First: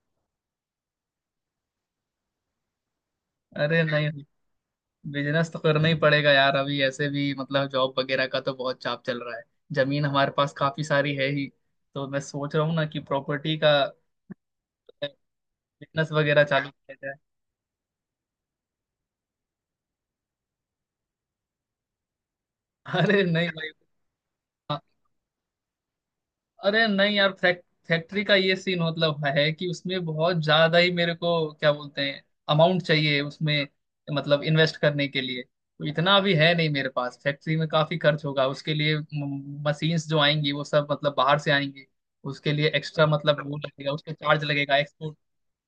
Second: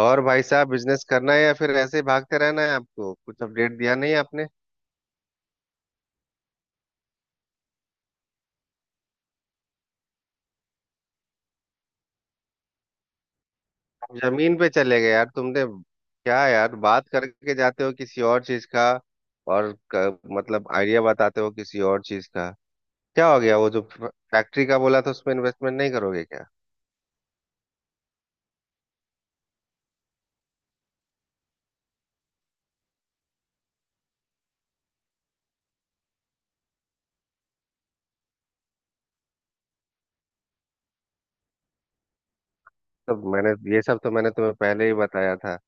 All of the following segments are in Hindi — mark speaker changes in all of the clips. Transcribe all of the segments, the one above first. Speaker 1: और भाई साहब, बिजनेस करना है या फिर ऐसे ही भागते रहना है? आपको कुछ अपडेट
Speaker 2: अरे
Speaker 1: दिया नहीं
Speaker 2: नहीं।
Speaker 1: आपने।
Speaker 2: बिजनेस तो करना ही पड़ेगा यार। अभी ऐसे भी मतलब जॉब वगैरह का तो बहुत चाप चल रहा है। जमीन हमारे पास काफी सारी है ही, तो मैं सोच रहा हूँ ना कि प्रॉपर्टी का
Speaker 1: जमीन पे चले गए यार तुमने,
Speaker 2: बिजनेस
Speaker 1: क्या
Speaker 2: वगैरह चालू
Speaker 1: यार,
Speaker 2: किया
Speaker 1: बात
Speaker 2: जाए।
Speaker 1: करके जाते हो किसी और चीज का। और मतलब आइडिया बताते हो किसी और चीज का।
Speaker 2: अरे
Speaker 1: क्या हो
Speaker 2: नहीं
Speaker 1: गया?
Speaker 2: भाई।
Speaker 1: वो जो फैक्ट्री का बोला था, उसमें इन्वेस्टमेंट नहीं करोगे क्या?
Speaker 2: अरे नहीं यार, फैक्ट्री का ये सीन मतलब है कि उसमें बहुत ज्यादा ही मेरे को क्या बोलते हैं, अमाउंट चाहिए उसमें। मतलब इन्वेस्ट करने के लिए तो इतना अभी है नहीं मेरे पास। फैक्ट्री में काफी खर्च होगा उसके लिए। मशीन्स जो आएंगी वो सब मतलब बाहर से आएंगी। उसके लिए एक्स्ट्रा
Speaker 1: तो
Speaker 2: मतलब
Speaker 1: मैंने,
Speaker 2: वो
Speaker 1: ये
Speaker 2: लगेगा,
Speaker 1: सब तो
Speaker 2: उसका
Speaker 1: मैंने
Speaker 2: चार्ज
Speaker 1: तुम्हें
Speaker 2: लगेगा
Speaker 1: पहले ही
Speaker 2: एक्सपोर्ट।
Speaker 1: बताया था।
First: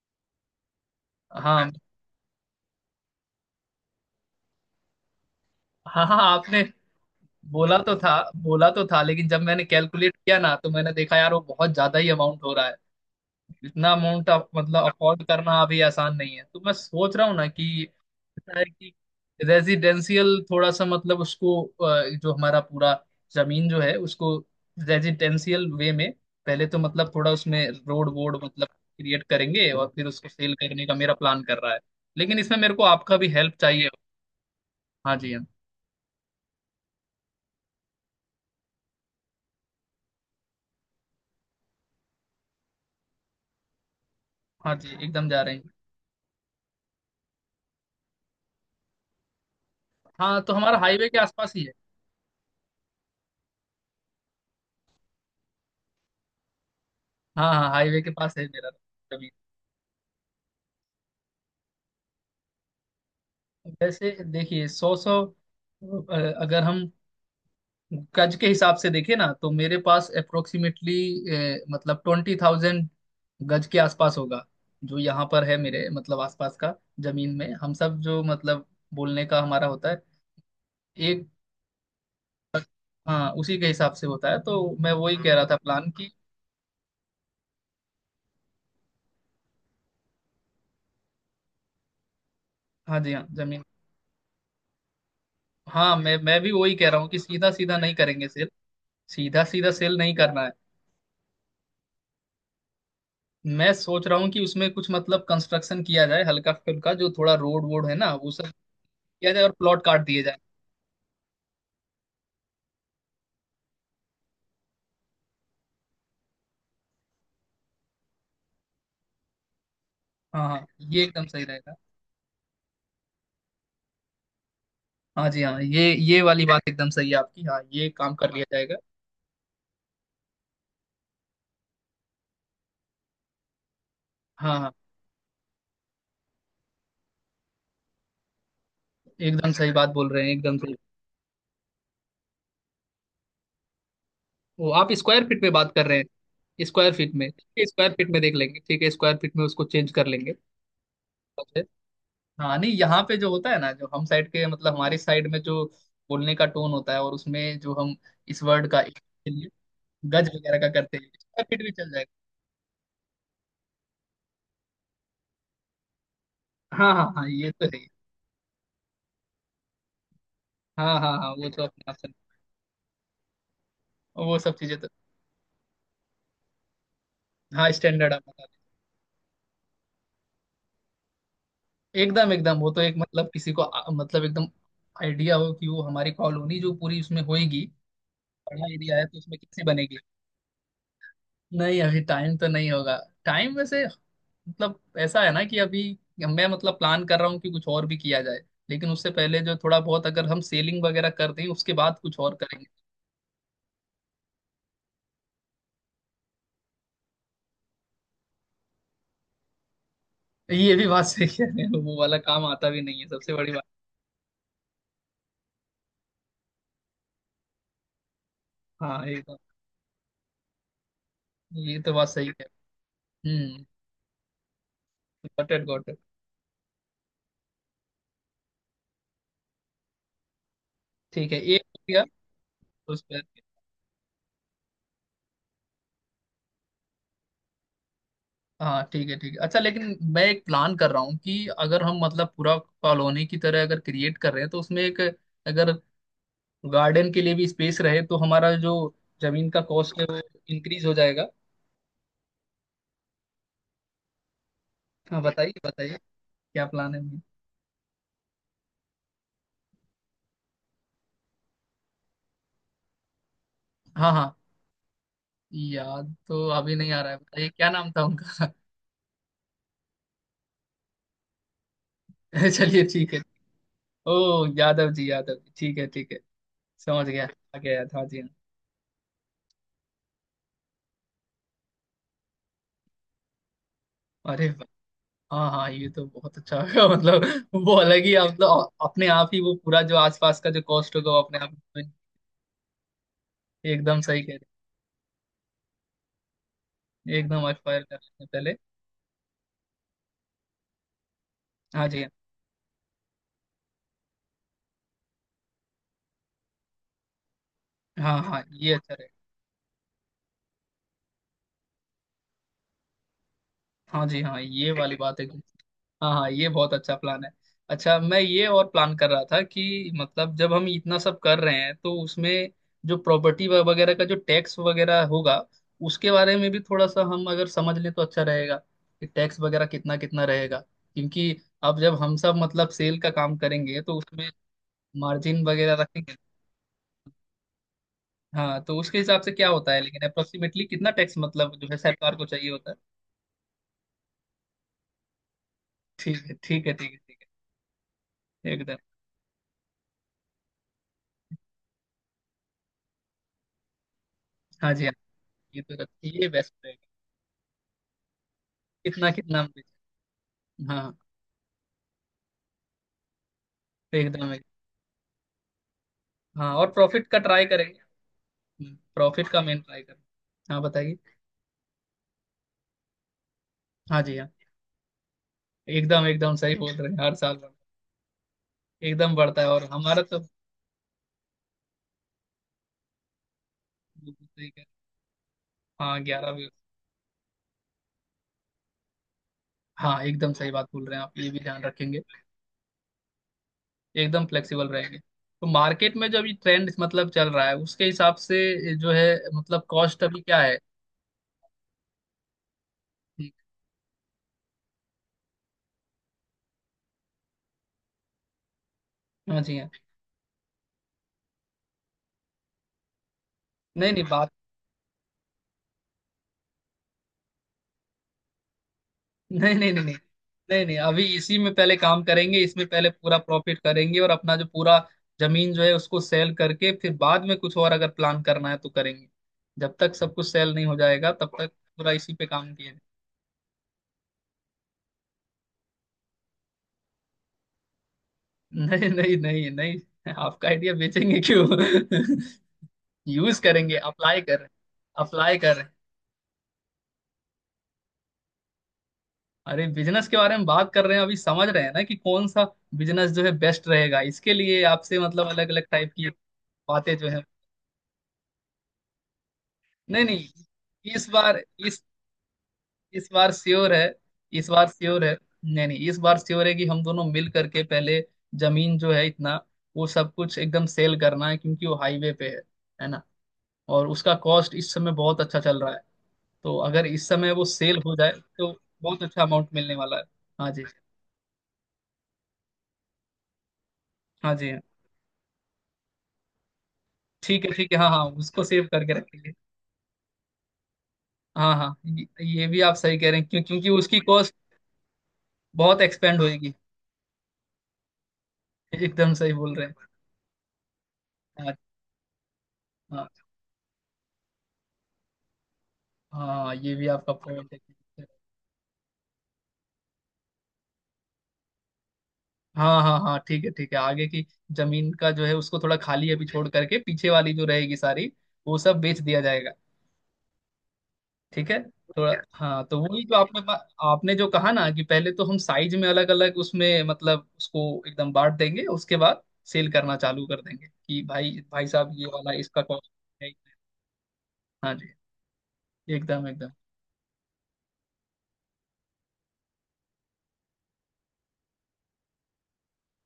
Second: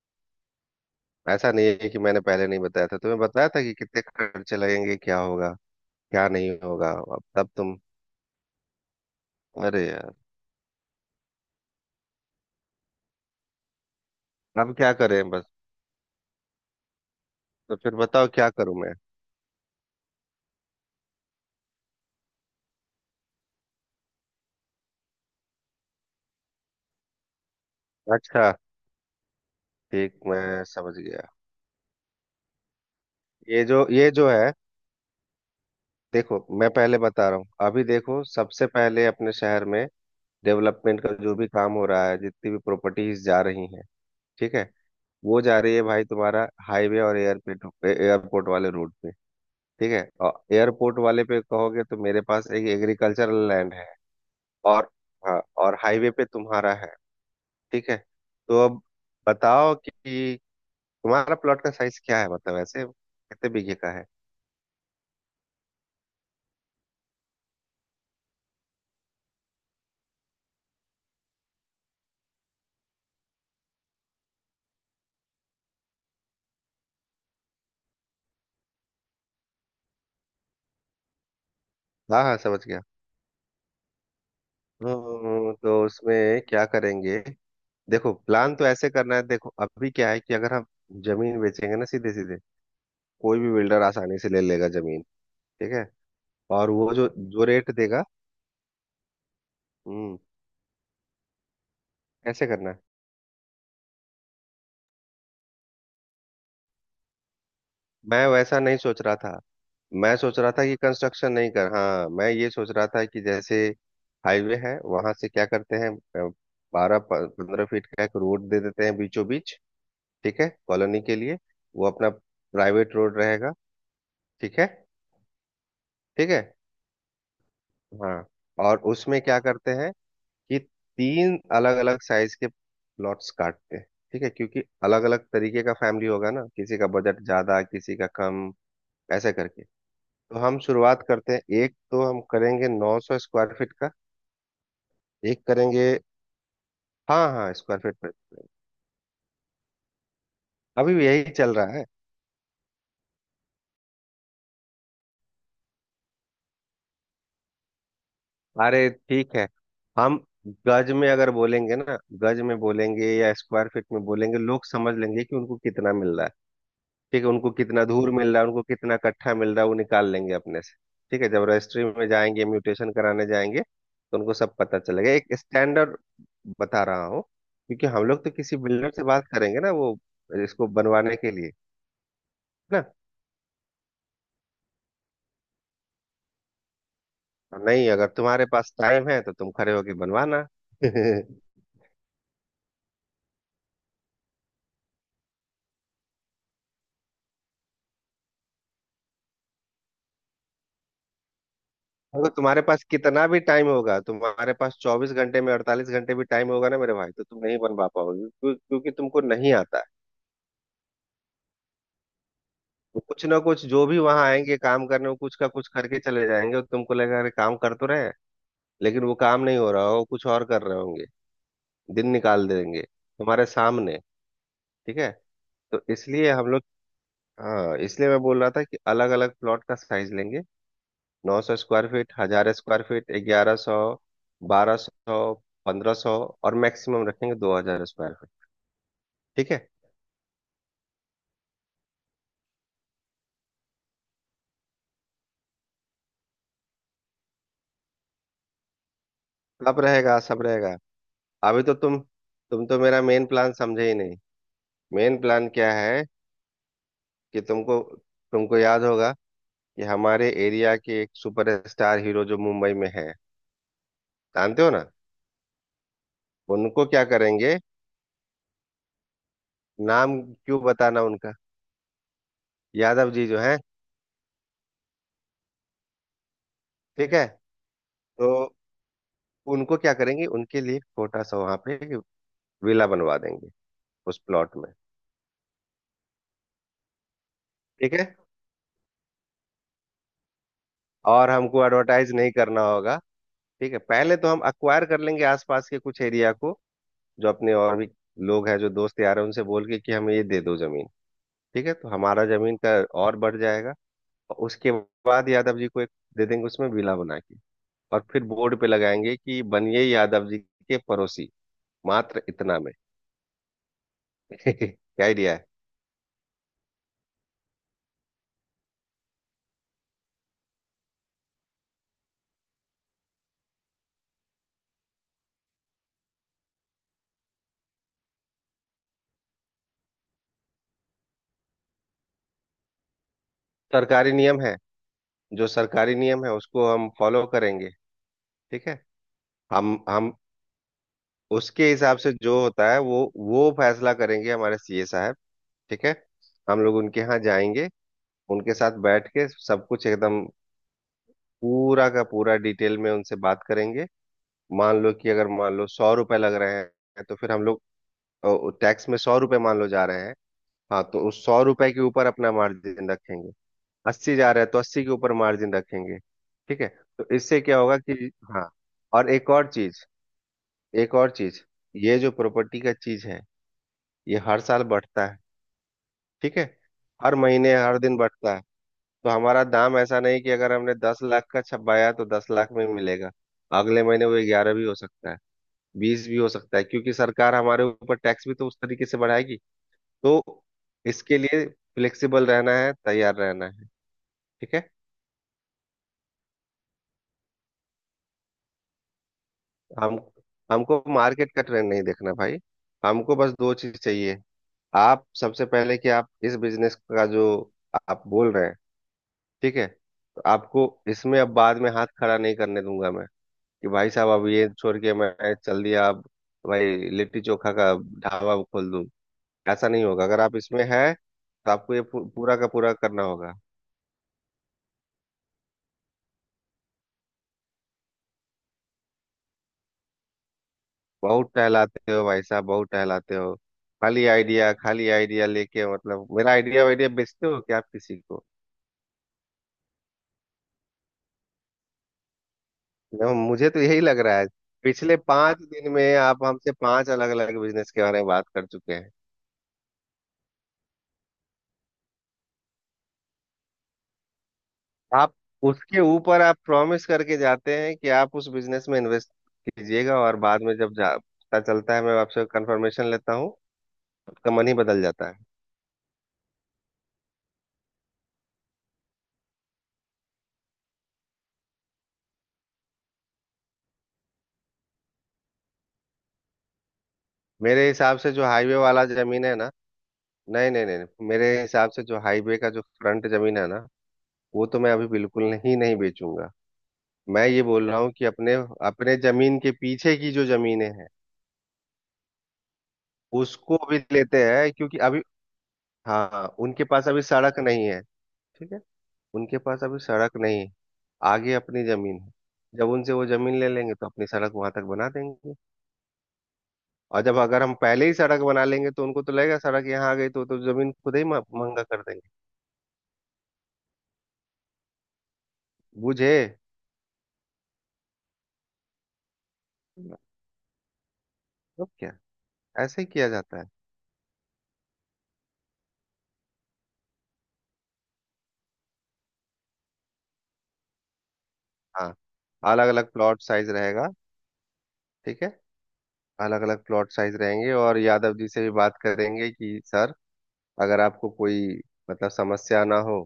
Speaker 1: ऐसा नहीं
Speaker 2: हाँ
Speaker 1: है कि मैंने पहले नहीं बताया था, तुम्हें बताया था कि कितने खर्चे लगेंगे, क्या होगा
Speaker 2: हाँ हाँ
Speaker 1: क्या नहीं
Speaker 2: आपने
Speaker 1: होगा। अब तब तुम,
Speaker 2: बोला तो था। बोला तो था लेकिन जब मैंने
Speaker 1: अरे यार,
Speaker 2: कैलकुलेट किया ना तो मैंने देखा यार वो बहुत ज्यादा ही अमाउंट हो रहा है। इतना अमाउंट आप
Speaker 1: अब
Speaker 2: मतलब
Speaker 1: क्या
Speaker 2: अफोर्ड
Speaker 1: करें बस।
Speaker 2: करना अभी आसान नहीं है, तो मैं सोच रहा हूँ ना
Speaker 1: तो
Speaker 2: कि
Speaker 1: फिर बताओ, क्या
Speaker 2: ऐसा है
Speaker 1: करूं मैं?
Speaker 2: कि रेजिडेंशियल थोड़ा सा मतलब उसको जो हमारा पूरा जमीन जो है उसको रेजिडेंशियल वे में, पहले तो मतलब थोड़ा उसमें रोड वोड
Speaker 1: अच्छा,
Speaker 2: मतलब क्रिएट करेंगे और फिर
Speaker 1: ठीक,
Speaker 2: उसको सेल
Speaker 1: मैं
Speaker 2: करने का
Speaker 1: समझ
Speaker 2: मेरा
Speaker 1: गया।
Speaker 2: प्लान कर रहा है। लेकिन इसमें मेरे को आपका भी हेल्प
Speaker 1: ये जो
Speaker 2: चाहिए।
Speaker 1: ये जो है
Speaker 2: हाँ जी हाँ।
Speaker 1: देखो, मैं पहले बता रहा हूँ, अभी देखो, सबसे पहले अपने शहर में डेवलपमेंट का जो भी काम हो रहा है, जितनी भी प्रॉपर्टीज जा रही हैं, ठीक है?
Speaker 2: हाँ जी एकदम
Speaker 1: वो
Speaker 2: जा रहे
Speaker 1: जा
Speaker 2: हैं।
Speaker 1: रही है भाई, तुम्हारा हाईवे और एयरपोर्ट, एयरपोर्ट वाले रोड पे। ठीक है?
Speaker 2: हाँ
Speaker 1: और
Speaker 2: तो हमारा
Speaker 1: एयरपोर्ट
Speaker 2: हाईवे के
Speaker 1: वाले पे
Speaker 2: आसपास ही है।
Speaker 1: कहोगे तो मेरे पास एक एग्रीकल्चरल लैंड है। और हाँ, और हाईवे पे तुम्हारा है।
Speaker 2: हाँ हाँ
Speaker 1: ठीक है।
Speaker 2: हाईवे के पास है
Speaker 1: तो
Speaker 2: मेरा
Speaker 1: अब
Speaker 2: जमीन।
Speaker 1: बताओ कि तुम्हारा प्लॉट का साइज क्या है, मतलब ऐसे कितने बीघे का है?
Speaker 2: वैसे देखिए सौ सौ अगर हम गज के हिसाब से देखिए ना तो मेरे पास अप्रोक्सीमेटली मतलब 20,000 गज के आसपास होगा, जो यहाँ पर है मेरे मतलब आसपास का। जमीन में हम सब जो मतलब बोलने का हमारा होता है एक।
Speaker 1: हाँ हाँ, समझ गया।
Speaker 2: हाँ उसी के हिसाब से होता है तो मैं वही कह रहा था
Speaker 1: तो
Speaker 2: प्लान की।
Speaker 1: उसमें क्या करेंगे? देखो, प्लान तो ऐसे करना है। देखो अभी क्या है कि अगर हम जमीन बेचेंगे ना सीधे सीधे,
Speaker 2: हाँ जी हाँ
Speaker 1: कोई भी
Speaker 2: जमीन।
Speaker 1: बिल्डर आसानी से ले लेगा जमीन। ठीक है?
Speaker 2: हाँ मैं भी
Speaker 1: और
Speaker 2: वही कह
Speaker 1: वो
Speaker 2: रहा हूँ
Speaker 1: जो
Speaker 2: कि
Speaker 1: जो
Speaker 2: सीधा
Speaker 1: रेट
Speaker 2: सीधा नहीं
Speaker 1: देगा,
Speaker 2: करेंगे सेल। सीधा सीधा सेल नहीं
Speaker 1: हम्म,
Speaker 2: करना है।
Speaker 1: ऐसे करना है।
Speaker 2: मैं सोच रहा हूँ कि उसमें कुछ मतलब कंस्ट्रक्शन किया जाए, हल्का फुल्का जो थोड़ा रोड वोड है ना
Speaker 1: मैं
Speaker 2: वो सब
Speaker 1: वैसा नहीं सोच रहा
Speaker 2: किया
Speaker 1: था,
Speaker 2: जाए और प्लॉट काट
Speaker 1: मैं
Speaker 2: दिए जाए।
Speaker 1: सोच रहा था कि कंस्ट्रक्शन नहीं कर, हाँ, मैं ये सोच रहा था कि जैसे हाईवे है वहां से क्या करते हैं, 12-15 फीट का एक रोड दे देते हैं बीचों बीच। ठीक
Speaker 2: हाँ
Speaker 1: है,
Speaker 2: हाँ
Speaker 1: कॉलोनी
Speaker 2: ये
Speaker 1: के
Speaker 2: एकदम
Speaker 1: लिए।
Speaker 2: सही रहेगा।
Speaker 1: वो अपना प्राइवेट रोड रहेगा। ठीक है।
Speaker 2: हाँ जी हाँ, ये
Speaker 1: ठीक है।
Speaker 2: वाली बात एकदम सही है आपकी। हाँ ये काम
Speaker 1: हाँ,
Speaker 2: कर लिया जाएगा।
Speaker 1: और उसमें क्या करते हैं कि तीन अलग अलग साइज के प्लॉट्स काटते हैं। ठीक है,
Speaker 2: हाँ
Speaker 1: क्योंकि
Speaker 2: हाँ
Speaker 1: अलग अलग तरीके का फैमिली होगा ना, किसी का बजट ज्यादा किसी का कम। ऐसे
Speaker 2: एकदम
Speaker 1: करके,
Speaker 2: सही बात बोल रहे हैं
Speaker 1: तो
Speaker 2: एकदम
Speaker 1: हम
Speaker 2: सही।
Speaker 1: शुरुआत करते हैं। एक तो हम करेंगे 900 स्क्वायर फीट का,
Speaker 2: वो आप स्क्वायर फीट
Speaker 1: एक
Speaker 2: में बात कर
Speaker 1: करेंगे,
Speaker 2: रहे हैं? स्क्वायर फीट
Speaker 1: हाँ
Speaker 2: में
Speaker 1: हाँ,
Speaker 2: ठीक है।
Speaker 1: स्क्वायर
Speaker 2: स्क्वायर
Speaker 1: फीट
Speaker 2: फीट
Speaker 1: पर
Speaker 2: में देख लेंगे, ठीक है। स्क्वायर फीट में उसको चेंज कर लेंगे।
Speaker 1: अभी भी यही चल रहा है।
Speaker 2: हाँ नहीं यहाँ पे जो होता है ना, जो हम साइड के मतलब हमारी साइड में जो बोलने का टोन होता है और उसमें जो हम इस वर्ड का
Speaker 1: अरे
Speaker 2: के
Speaker 1: ठीक है।
Speaker 2: लिए
Speaker 1: हम
Speaker 2: गज वगैरह का
Speaker 1: गज
Speaker 2: करते हैं,
Speaker 1: में अगर
Speaker 2: स्क्वायर फीट भी
Speaker 1: बोलेंगे
Speaker 2: चल
Speaker 1: ना,
Speaker 2: जाएगा।
Speaker 1: गज में बोलेंगे या स्क्वायर फीट में बोलेंगे, लोग समझ लेंगे कि उनको कितना मिल रहा है।
Speaker 2: हाँ हाँ
Speaker 1: ठीक
Speaker 2: हाँ
Speaker 1: है,
Speaker 2: ये
Speaker 1: उनको
Speaker 2: तो है
Speaker 1: कितना
Speaker 2: ही।
Speaker 1: धूर मिल रहा है, उनको कितना कट्ठा मिल रहा है, वो निकाल लेंगे अपने से।
Speaker 2: हाँ हाँ
Speaker 1: ठीक है,
Speaker 2: हाँ
Speaker 1: जब
Speaker 2: वो तो
Speaker 1: रजिस्ट्री
Speaker 2: अपने आप
Speaker 1: में
Speaker 2: से।
Speaker 1: जाएंगे, म्यूटेशन कराने जाएंगे, तो उनको
Speaker 2: वो सब
Speaker 1: सब
Speaker 2: चीजें
Speaker 1: पता
Speaker 2: तो
Speaker 1: चलेगा। एक स्टैंडर्ड बता रहा हूँ,
Speaker 2: हाँ
Speaker 1: क्योंकि हम
Speaker 2: स्टैंडर्ड आप
Speaker 1: लोग तो
Speaker 2: बता।
Speaker 1: किसी बिल्डर से बात करेंगे ना, वो इसको बनवाने के लिए,
Speaker 2: एकदम एकदम वो तो
Speaker 1: है ना?
Speaker 2: एक मतलब किसी को मतलब एकदम आइडिया हो कि वो हमारी कॉलोनी जो पूरी उसमें
Speaker 1: तो
Speaker 2: होएगी।
Speaker 1: नहीं, अगर तुम्हारे पास
Speaker 2: बड़ा एरिया है
Speaker 1: टाइम
Speaker 2: तो
Speaker 1: है तो
Speaker 2: उसमें
Speaker 1: तुम
Speaker 2: कैसे
Speaker 1: खड़े होके
Speaker 2: बनेगी?
Speaker 1: बनवाना।
Speaker 2: नहीं अभी टाइम तो नहीं होगा। टाइम वैसे मतलब ऐसा है ना कि अभी मैं मतलब प्लान कर रहा हूँ कि कुछ और भी किया जाए। लेकिन उससे पहले जो थोड़ा बहुत अगर हम सेलिंग वगैरह कर दें उसके बाद कुछ
Speaker 1: अगर
Speaker 2: और
Speaker 1: तुम्हारे
Speaker 2: करेंगे।
Speaker 1: पास कितना भी टाइम होगा, तुम्हारे पास 24 घंटे में 48 घंटे भी टाइम होगा ना मेरे भाई, तो तुम नहीं बनवा पाओगे। क्योंकि तुमको नहीं आता।
Speaker 2: ये भी बात सही कह रहे हो, वो वाला काम आता भी नहीं
Speaker 1: वो
Speaker 2: है
Speaker 1: कुछ
Speaker 2: सबसे
Speaker 1: ना
Speaker 2: बड़ी बात।
Speaker 1: कुछ जो भी वहां आएंगे काम करने, वो कुछ का कुछ करके चले जाएंगे और तुमको लगेगा अरे काम कर तो रहे हैं,
Speaker 2: हाँ
Speaker 1: लेकिन वो
Speaker 2: एकदम।
Speaker 1: काम नहीं हो रहा हो, कुछ और कर रहे होंगे।
Speaker 2: ये तो बात
Speaker 1: दिन
Speaker 2: सही है।
Speaker 1: निकाल देंगे तुम्हारे
Speaker 2: हम्म।
Speaker 1: सामने। ठीक है?
Speaker 2: गॉट इट
Speaker 1: तो
Speaker 2: गॉट इट।
Speaker 1: इसलिए हम लोग, हाँ, इसलिए मैं बोल रहा था कि अलग अलग प्लॉट का साइज लेंगे।
Speaker 2: ठीक है
Speaker 1: नौ सौ
Speaker 2: एक हो
Speaker 1: स्क्वायर
Speaker 2: गया
Speaker 1: फीट हजार स्क्वायर
Speaker 2: उस
Speaker 1: फीट
Speaker 2: पर।
Speaker 1: 1100, 1200, 1500, और मैक्सिमम रखेंगे 2000 स्क्वायर फीट।
Speaker 2: हाँ ठीक है
Speaker 1: ठीक
Speaker 2: अच्छा।
Speaker 1: है,
Speaker 2: लेकिन मैं एक प्लान कर रहा हूँ कि अगर हम मतलब पूरा कॉलोनी की तरह अगर क्रिएट कर रहे हैं तो उसमें एक अगर गार्डन के लिए भी स्पेस रहे, तो हमारा जो जमीन का
Speaker 1: सब
Speaker 2: कॉस्ट है
Speaker 1: रहेगा
Speaker 2: वो
Speaker 1: सब रहेगा।
Speaker 2: इंक्रीज हो जाएगा।
Speaker 1: अभी तो तुम तो मेरा मेन प्लान समझे ही नहीं।
Speaker 2: हाँ
Speaker 1: मेन प्लान
Speaker 2: बताइए
Speaker 1: क्या
Speaker 2: बताइए,
Speaker 1: है?
Speaker 2: क्या प्लान है अभी?
Speaker 1: कि तुमको, तुमको याद होगा कि हमारे एरिया के एक सुपरस्टार हीरो जो मुंबई में है,
Speaker 2: हाँ हाँ।
Speaker 1: जानते हो ना?
Speaker 2: याद तो अभी
Speaker 1: उनको
Speaker 2: नहीं आ
Speaker 1: क्या
Speaker 2: रहा है, बताइए
Speaker 1: करेंगे,
Speaker 2: क्या नाम था उनका।
Speaker 1: नाम क्यों बताना उनका?
Speaker 2: चलिए
Speaker 1: यादव
Speaker 2: ठीक है।
Speaker 1: जी जो है।
Speaker 2: ओ, यादव जी ठीक है ठीक है। समझ
Speaker 1: ठीक है,
Speaker 2: गया, आ गया याद। हाँ जी हाँ।
Speaker 1: तो उनको क्या करेंगे, उनके लिए छोटा सा वहां पे विला बनवा देंगे उस
Speaker 2: अरे,
Speaker 1: प्लॉट में।
Speaker 2: हाँ हाँ ये तो बहुत अच्छा होगा। मतलब वो
Speaker 1: ठीक
Speaker 2: अलग ही
Speaker 1: है,
Speaker 2: आप अपने आप ही वो पूरा जो आसपास का जो कॉस्ट होगा वो
Speaker 1: और
Speaker 2: अपने आप
Speaker 1: हमको
Speaker 2: ही-
Speaker 1: एडवर्टाइज नहीं करना होगा। ठीक है,
Speaker 2: एकदम
Speaker 1: पहले
Speaker 2: सही
Speaker 1: तो
Speaker 2: कह
Speaker 1: हम
Speaker 2: रहे
Speaker 1: अक्वायर कर लेंगे आसपास के कुछ एरिया को।
Speaker 2: हैं
Speaker 1: जो
Speaker 2: एकदम।
Speaker 1: अपने और
Speaker 2: एक्सपायर
Speaker 1: भी
Speaker 2: करने से
Speaker 1: लोग
Speaker 2: पहले
Speaker 1: हैं जो दोस्त यार हैं, उनसे बोल के कि हमें ये दे दो जमीन। ठीक है,
Speaker 2: हाँ
Speaker 1: तो
Speaker 2: जी
Speaker 1: हमारा जमीन का और बढ़ जाएगा। उसके बाद यादव जी को एक दे देंगे, उसमें विला बना के, और
Speaker 2: हाँ। हाँ
Speaker 1: फिर
Speaker 2: हाँ
Speaker 1: बोर्ड पे
Speaker 2: ये अच्छा
Speaker 1: लगाएंगे
Speaker 2: रहेगा।
Speaker 1: कि बनिए यादव जी के पड़ोसी मात्र इतना में।
Speaker 2: हाँ जी हाँ ये वाली
Speaker 1: क्या
Speaker 2: बात है।
Speaker 1: आइडिया है!
Speaker 2: हाँ हाँ ये बहुत अच्छा प्लान है। अच्छा मैं ये और प्लान कर रहा था कि मतलब जब हम इतना सब कर रहे हैं तो उसमें जो प्रॉपर्टी वगैरह का जो टैक्स वगैरह होगा उसके बारे में भी थोड़ा सा हम अगर समझ लें तो अच्छा रहेगा कि टैक्स वगैरह कितना कितना रहेगा, क्योंकि अब जब हम सब मतलब सेल का काम करेंगे तो
Speaker 1: सरकारी
Speaker 2: उसमें
Speaker 1: नियम है,
Speaker 2: मार्जिन
Speaker 1: जो
Speaker 2: वगैरह
Speaker 1: सरकारी
Speaker 2: रखेंगे।
Speaker 1: नियम है उसको हम फॉलो करेंगे।
Speaker 2: हाँ
Speaker 1: ठीक
Speaker 2: तो
Speaker 1: है।
Speaker 2: उसके हिसाब से क्या होता
Speaker 1: हम
Speaker 2: है, लेकिन
Speaker 1: हम
Speaker 2: अप्रोक्सीमेटली कितना टैक्स मतलब जो
Speaker 1: उसके
Speaker 2: है
Speaker 1: हिसाब से
Speaker 2: सरकार को
Speaker 1: जो
Speaker 2: चाहिए होता
Speaker 1: होता
Speaker 2: है?
Speaker 1: है वो फैसला करेंगे हमारे सीए साहब। ठीक है,
Speaker 2: ठीक है
Speaker 1: हम
Speaker 2: ठीक है
Speaker 1: लोग
Speaker 2: ठीक है
Speaker 1: उनके यहाँ
Speaker 2: ठीक
Speaker 1: जाएंगे,
Speaker 2: है
Speaker 1: उनके
Speaker 2: एकदम।
Speaker 1: साथ बैठ के सब कुछ एकदम पूरा का पूरा डिटेल में उनसे बात करेंगे।
Speaker 2: हाँ
Speaker 1: मान
Speaker 2: जी
Speaker 1: लो
Speaker 2: हाँ
Speaker 1: कि अगर मान
Speaker 2: ये
Speaker 1: लो
Speaker 2: तो
Speaker 1: ₹100
Speaker 2: ये
Speaker 1: लग
Speaker 2: बेस्ट
Speaker 1: रहे
Speaker 2: रहेगा।
Speaker 1: हैं, तो फिर हम लोग, और टैक्स में
Speaker 2: कितना
Speaker 1: ₹100
Speaker 2: कितना।
Speaker 1: मान लो जा रहे हैं, हाँ,
Speaker 2: हाँ
Speaker 1: तो उस ₹100 के ऊपर अपना मार्जिन रखेंगे। 80 जा
Speaker 2: एकदम एक।
Speaker 1: रहा है तो 80 के ऊपर मार्जिन रखेंगे।
Speaker 2: हाँ
Speaker 1: ठीक है,
Speaker 2: और
Speaker 1: तो
Speaker 2: प्रॉफिट का
Speaker 1: इससे
Speaker 2: ट्राई
Speaker 1: क्या होगा
Speaker 2: करेंगे।
Speaker 1: कि, हाँ, और
Speaker 2: प्रॉफिट
Speaker 1: एक
Speaker 2: का
Speaker 1: और
Speaker 2: मेन ट्राई
Speaker 1: चीज,
Speaker 2: करें। हाँ
Speaker 1: एक
Speaker 2: बताइए।
Speaker 1: और चीज, ये जो प्रॉपर्टी का चीज है,
Speaker 2: हाँ जी
Speaker 1: ये
Speaker 2: हाँ।
Speaker 1: हर साल बढ़ता है।
Speaker 2: एकदम एकदम
Speaker 1: ठीक है,
Speaker 2: सही बोल रहे हैं हर
Speaker 1: हर
Speaker 2: साल
Speaker 1: महीने हर दिन बढ़ता है। तो
Speaker 2: एकदम बढ़ता
Speaker 1: हमारा
Speaker 2: है और
Speaker 1: दाम ऐसा
Speaker 2: हमारा तो
Speaker 1: नहीं कि अगर हमने 10 लाख का छपाया तो 10 लाख में मिलेगा। अगले महीने वो
Speaker 2: बिल्कुल सही
Speaker 1: 11
Speaker 2: कह।
Speaker 1: भी हो सकता है,
Speaker 2: हाँ
Speaker 1: 20 भी हो
Speaker 2: 11 भी
Speaker 1: सकता है, क्योंकि सरकार हमारे ऊपर टैक्स भी तो उस तरीके से बढ़ाएगी।
Speaker 2: हाँ
Speaker 1: तो
Speaker 2: एकदम सही बात बोल रहे हैं
Speaker 1: इसके
Speaker 2: आप, ये भी
Speaker 1: लिए
Speaker 2: ध्यान रखेंगे।
Speaker 1: फ्लेक्सिबल रहना है, तैयार रहना है।
Speaker 2: एकदम
Speaker 1: ठीक
Speaker 2: फ्लेक्सिबल
Speaker 1: है।
Speaker 2: रहेंगे तो मार्केट में जो अभी ट्रेंड मतलब चल रहा है उसके हिसाब से जो है मतलब
Speaker 1: हम
Speaker 2: कॉस्ट अभी क्या है।
Speaker 1: हमको मार्केट का ट्रेंड नहीं देखना भाई, हमको बस दो चीज चाहिए आप। सबसे पहले कि आप इस बिजनेस का जो आप बोल रहे हैं,
Speaker 2: हाँ जी
Speaker 1: ठीक है,
Speaker 2: हाँ।
Speaker 1: तो आपको इसमें अब बाद में हाथ खड़ा नहीं करने दूंगा मैं कि भाई
Speaker 2: नहीं नहीं
Speaker 1: साहब अब ये छोड़ के मैं चल दिया, अब भाई लिट्टी चोखा का ढाबा खोल दूं।
Speaker 2: नहीं
Speaker 1: ऐसा
Speaker 2: नहीं
Speaker 1: नहीं
Speaker 2: नहीं नहीं
Speaker 1: होगा, अगर आप इसमें
Speaker 2: नहीं नहीं
Speaker 1: है
Speaker 2: अभी इसी
Speaker 1: तो
Speaker 2: में
Speaker 1: आपको
Speaker 2: पहले
Speaker 1: ये
Speaker 2: काम
Speaker 1: पूरा
Speaker 2: करेंगे।
Speaker 1: का
Speaker 2: इसमें
Speaker 1: पूरा
Speaker 2: पहले
Speaker 1: करना
Speaker 2: पूरा
Speaker 1: होगा।
Speaker 2: प्रॉफिट करेंगे और अपना जो पूरा जमीन जो है उसको सेल करके फिर बाद में कुछ और अगर प्लान करना है तो करेंगे। जब तक सब कुछ सेल नहीं हो जाएगा तब
Speaker 1: बहुत
Speaker 2: तक पूरा
Speaker 1: टहलाते हो
Speaker 2: इसी
Speaker 1: भाई
Speaker 2: पे
Speaker 1: साहब,
Speaker 2: काम
Speaker 1: बहुत
Speaker 2: किए।
Speaker 1: टहलाते हो। खाली आइडिया, खाली आइडिया लेके, मतलब मेरा आइडिया वाइडिया बेचते हो क्या आप किसी को?
Speaker 2: नहीं नहीं नहीं नहीं आपका आइडिया बेचेंगे क्यों।
Speaker 1: No,
Speaker 2: यूज
Speaker 1: मुझे तो
Speaker 2: करेंगे
Speaker 1: यही लग रहा
Speaker 2: अप्लाई
Speaker 1: है।
Speaker 2: कर रहे
Speaker 1: पिछले
Speaker 2: हैं अप्लाई
Speaker 1: पांच
Speaker 2: कर रहे हैं।
Speaker 1: दिन में आप हमसे 5 अलग अलग बिजनेस के बारे में बात कर चुके हैं।
Speaker 2: अरे बिजनेस के बारे में बात कर रहे हैं अभी समझ रहे हैं ना कि कौन सा बिजनेस जो है बेस्ट रहेगा इसके लिए आपसे
Speaker 1: आप
Speaker 2: मतलब अलग अलग
Speaker 1: उसके
Speaker 2: टाइप की
Speaker 1: ऊपर आप प्रॉमिस
Speaker 2: बातें जो
Speaker 1: करके
Speaker 2: है।
Speaker 1: जाते हैं कि आप उस बिजनेस में इन्वेस्ट कीजिएगा,
Speaker 2: नहीं
Speaker 1: और बाद में जब
Speaker 2: नहीं
Speaker 1: जा
Speaker 2: इस बार
Speaker 1: पता चलता
Speaker 2: इस
Speaker 1: है, मैं आपसे कंफर्मेशन
Speaker 2: इस
Speaker 1: लेता हूँ,
Speaker 2: बार श्योर है।
Speaker 1: आपका
Speaker 2: इस
Speaker 1: मन ही
Speaker 2: बार
Speaker 1: बदल
Speaker 2: श्योर
Speaker 1: जाता
Speaker 2: है।
Speaker 1: है।
Speaker 2: नहीं नहीं इस बार श्योर है कि हम दोनों मिल करके पहले जमीन जो है इतना वो सब कुछ एकदम सेल करना है क्योंकि वो हाईवे पे है ना? और उसका कॉस्ट इस समय बहुत अच्छा चल रहा है, तो अगर इस समय वो
Speaker 1: मेरे
Speaker 2: सेल हो
Speaker 1: हिसाब से
Speaker 2: जाए
Speaker 1: जो
Speaker 2: तो
Speaker 1: हाईवे वाला
Speaker 2: बहुत अच्छा
Speaker 1: जमीन है
Speaker 2: अमाउंट
Speaker 1: ना,
Speaker 2: मिलने वाला है।
Speaker 1: नहीं
Speaker 2: हाँ जी।
Speaker 1: नहीं नहीं नहीं, मेरे हिसाब से जो हाईवे का जो फ्रंट जमीन है ना,
Speaker 2: हाँ
Speaker 1: वो
Speaker 2: जी हाँ।
Speaker 1: तो मैं अभी बिल्कुल नहीं नहीं बेचूंगा। मैं ये बोल
Speaker 2: ठीक है
Speaker 1: रहा
Speaker 2: हाँ
Speaker 1: हूँ
Speaker 2: हाँ
Speaker 1: कि अपने,
Speaker 2: उसको सेव करके
Speaker 1: अपने
Speaker 2: रखेंगे।
Speaker 1: जमीन के पीछे की जो जमीनें हैं,
Speaker 2: हाँ हाँ ये भी आप सही कह रहे हैं क्यों
Speaker 1: उसको
Speaker 2: क्योंकि
Speaker 1: भी
Speaker 2: उसकी
Speaker 1: लेते
Speaker 2: कॉस्ट
Speaker 1: हैं, क्योंकि अभी,
Speaker 2: बहुत एक्सपेंड
Speaker 1: हाँ,
Speaker 2: होएगी।
Speaker 1: उनके पास अभी सड़क नहीं है। ठीक है,
Speaker 2: एकदम सही
Speaker 1: उनके
Speaker 2: बोल
Speaker 1: पास
Speaker 2: रहे हैं।
Speaker 1: अभी सड़क नहीं है, आगे
Speaker 2: हाँ
Speaker 1: अपनी जमीन है। जब उनसे वो
Speaker 2: हाँ
Speaker 1: जमीन ले लेंगे तो अपनी सड़क वहां तक बना देंगे।
Speaker 2: हाँ ये भी
Speaker 1: और
Speaker 2: आपका
Speaker 1: जब अगर
Speaker 2: पॉइंट
Speaker 1: हम पहले ही
Speaker 2: है।
Speaker 1: सड़क बना लेंगे तो उनको तो लगेगा सड़क यहाँ आ गई, तो जमीन खुद ही महंगा कर देंगे।
Speaker 2: हाँ हाँ हाँ ठीक है ठीक है। आगे की जमीन का जो है उसको थोड़ा खाली
Speaker 1: बुझे?
Speaker 2: अभी छोड़ करके, पीछे वाली जो रहेगी सारी वो सब बेच दिया जाएगा।
Speaker 1: मतलब
Speaker 2: ठीक है
Speaker 1: क्या,
Speaker 2: थोड़ा हाँ तो
Speaker 1: ऐसे ही
Speaker 2: वही
Speaker 1: किया
Speaker 2: जो
Speaker 1: जाता
Speaker 2: आपने
Speaker 1: है।
Speaker 2: आपने जो कहा ना कि पहले तो हम साइज में अलग अलग उसमें मतलब उसको एकदम बांट देंगे उसके बाद सेल करना चालू कर देंगे कि भाई भाई साहब
Speaker 1: हाँ,
Speaker 2: ये वाला इसका
Speaker 1: अलग
Speaker 2: कॉस्ट
Speaker 1: अलग प्लॉट
Speaker 2: है
Speaker 1: साइज
Speaker 2: इतना।
Speaker 1: रहेगा।
Speaker 2: हाँ जी
Speaker 1: ठीक है,
Speaker 2: एकदम
Speaker 1: अलग
Speaker 2: एकदम।
Speaker 1: अलग प्लॉट साइज रहेंगे। और यादव जी से भी बात करेंगे कि सर, अगर आपको कोई मतलब समस्या ना हो,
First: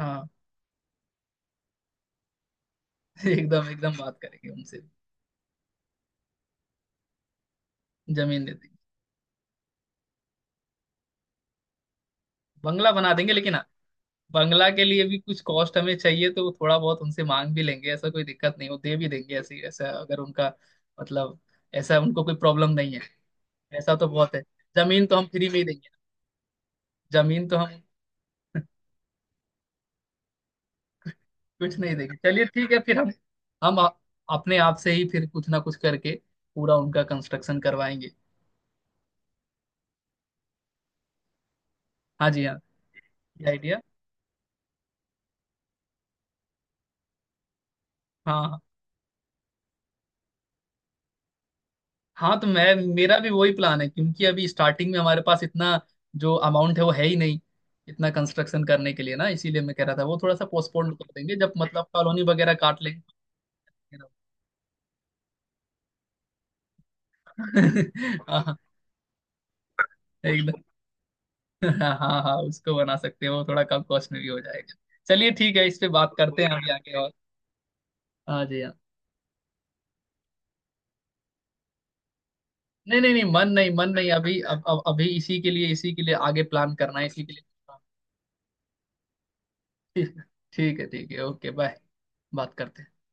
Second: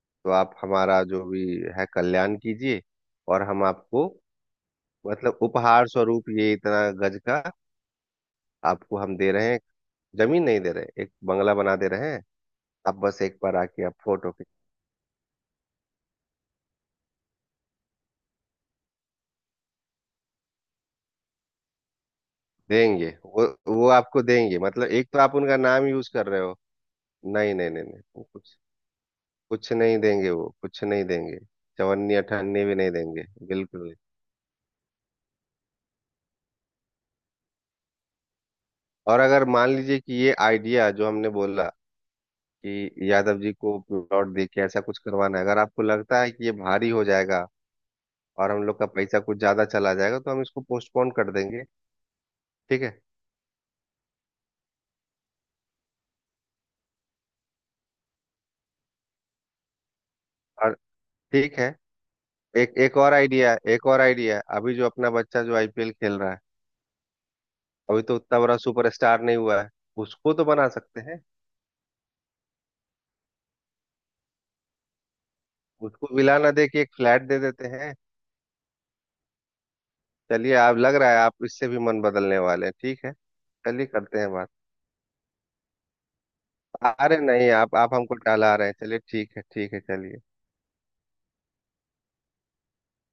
Speaker 2: हाँ
Speaker 1: तो आप हमारा जो भी है कल्याण कीजिए, और हम
Speaker 2: एकदम एकदम
Speaker 1: आपको
Speaker 2: बात करेंगे उनसे।
Speaker 1: मतलब उपहार स्वरूप ये इतना गज का
Speaker 2: जमीन दे देंगे
Speaker 1: आपको हम दे रहे हैं, जमीन नहीं दे रहे, एक बंगला बना दे रहे हैं।
Speaker 2: बंगला
Speaker 1: आप
Speaker 2: बना
Speaker 1: बस
Speaker 2: देंगे।
Speaker 1: एक
Speaker 2: लेकिन
Speaker 1: बार आके आप फोटो खींच
Speaker 2: बंगला के लिए भी कुछ कॉस्ट हमें चाहिए तो थोड़ा बहुत उनसे मांग भी लेंगे, ऐसा कोई दिक्कत नहीं वो दे भी देंगे। ऐसी ऐसा अगर उनका मतलब ऐसा उनको कोई प्रॉब्लम नहीं है।
Speaker 1: देंगे वो
Speaker 2: ऐसा तो
Speaker 1: आपको
Speaker 2: बहुत है।
Speaker 1: देंगे, मतलब
Speaker 2: जमीन
Speaker 1: एक
Speaker 2: तो
Speaker 1: तो
Speaker 2: हम
Speaker 1: आप
Speaker 2: फ्री में
Speaker 1: उनका
Speaker 2: ही
Speaker 1: नाम
Speaker 2: देंगे।
Speaker 1: यूज कर रहे हो।
Speaker 2: जमीन
Speaker 1: नहीं
Speaker 2: तो
Speaker 1: नहीं
Speaker 2: हम
Speaker 1: नहीं नहीं, वो कुछ कुछ नहीं देंगे, वो कुछ नहीं देंगे।
Speaker 2: कुछ नहीं
Speaker 1: चवन्नी
Speaker 2: देंगे। चलिए
Speaker 1: अठन्नी
Speaker 2: ठीक
Speaker 1: भी
Speaker 2: है
Speaker 1: नहीं
Speaker 2: फिर हम
Speaker 1: देंगे
Speaker 2: हम
Speaker 1: बिल्कुल।
Speaker 2: अपने आप से ही फिर कुछ ना कुछ करके पूरा उनका कंस्ट्रक्शन करवाएंगे।
Speaker 1: और अगर मान लीजिए कि ये आइडिया जो हमने बोला
Speaker 2: हाँ जी हाँ
Speaker 1: कि यादव
Speaker 2: ये
Speaker 1: जी को
Speaker 2: आइडिया
Speaker 1: प्लॉट दे के ऐसा कुछ करवाना है, अगर आपको लगता है कि ये भारी हो जाएगा
Speaker 2: हाँ
Speaker 1: और
Speaker 2: हाँ।
Speaker 1: हम लोग का पैसा कुछ ज्यादा चला जाएगा, तो हम इसको पोस्टपोन कर देंगे।
Speaker 2: हाँ तो मैं
Speaker 1: ठीक है।
Speaker 2: मेरा भी वही प्लान है क्योंकि अभी स्टार्टिंग में हमारे पास इतना जो अमाउंट है वो है ही नहीं, इतना कंस्ट्रक्शन करने के लिए ना, इसीलिए मैं कह रहा था वो थोड़ा सा
Speaker 1: और
Speaker 2: पोस्टपोन कर देंगे जब
Speaker 1: ठीक है,
Speaker 2: मतलब कॉलोनी वगैरह
Speaker 1: एक
Speaker 2: काट
Speaker 1: एक
Speaker 2: लेंगे।
Speaker 1: और आइडिया है, एक और आइडिया है। अभी जो अपना बच्चा जो आईपीएल खेल रहा है, अभी तो उतना
Speaker 2: हाँ
Speaker 1: बड़ा सुपरस्टार नहीं हुआ है, उसको तो
Speaker 2: एकदम।
Speaker 1: बना सकते हैं।
Speaker 2: हाँ हाँ हाँ, उसको बना सकते हैं वो थोड़ा कम कॉस्ट में भी हो जाएगा। चलिए ठीक है इस पे
Speaker 1: उसको
Speaker 2: बात
Speaker 1: विला
Speaker 2: करते हैं
Speaker 1: ना दे
Speaker 2: अभी
Speaker 1: के
Speaker 2: आगे
Speaker 1: एक
Speaker 2: और।
Speaker 1: फ्लैट दे देते हैं।
Speaker 2: हाँ जी हाँ।
Speaker 1: चलिए, आप, लग रहा है आप इससे भी मन बदलने वाले हैं।
Speaker 2: नहीं
Speaker 1: ठीक
Speaker 2: नहीं
Speaker 1: है,
Speaker 2: नहीं मन नहीं
Speaker 1: चलिए
Speaker 2: मन नहीं
Speaker 1: करते हैं
Speaker 2: अभी,
Speaker 1: बात।
Speaker 2: अब अभी इसी के लिए आगे प्लान करना है
Speaker 1: अरे
Speaker 2: इसी के लिए।
Speaker 1: नहीं, आप हमको टाला रहे हैं। चलिए ठीक है, ठीक है,
Speaker 2: ठीक
Speaker 1: चलिए।
Speaker 2: ठीक है ओके बाय। बात करते हैं।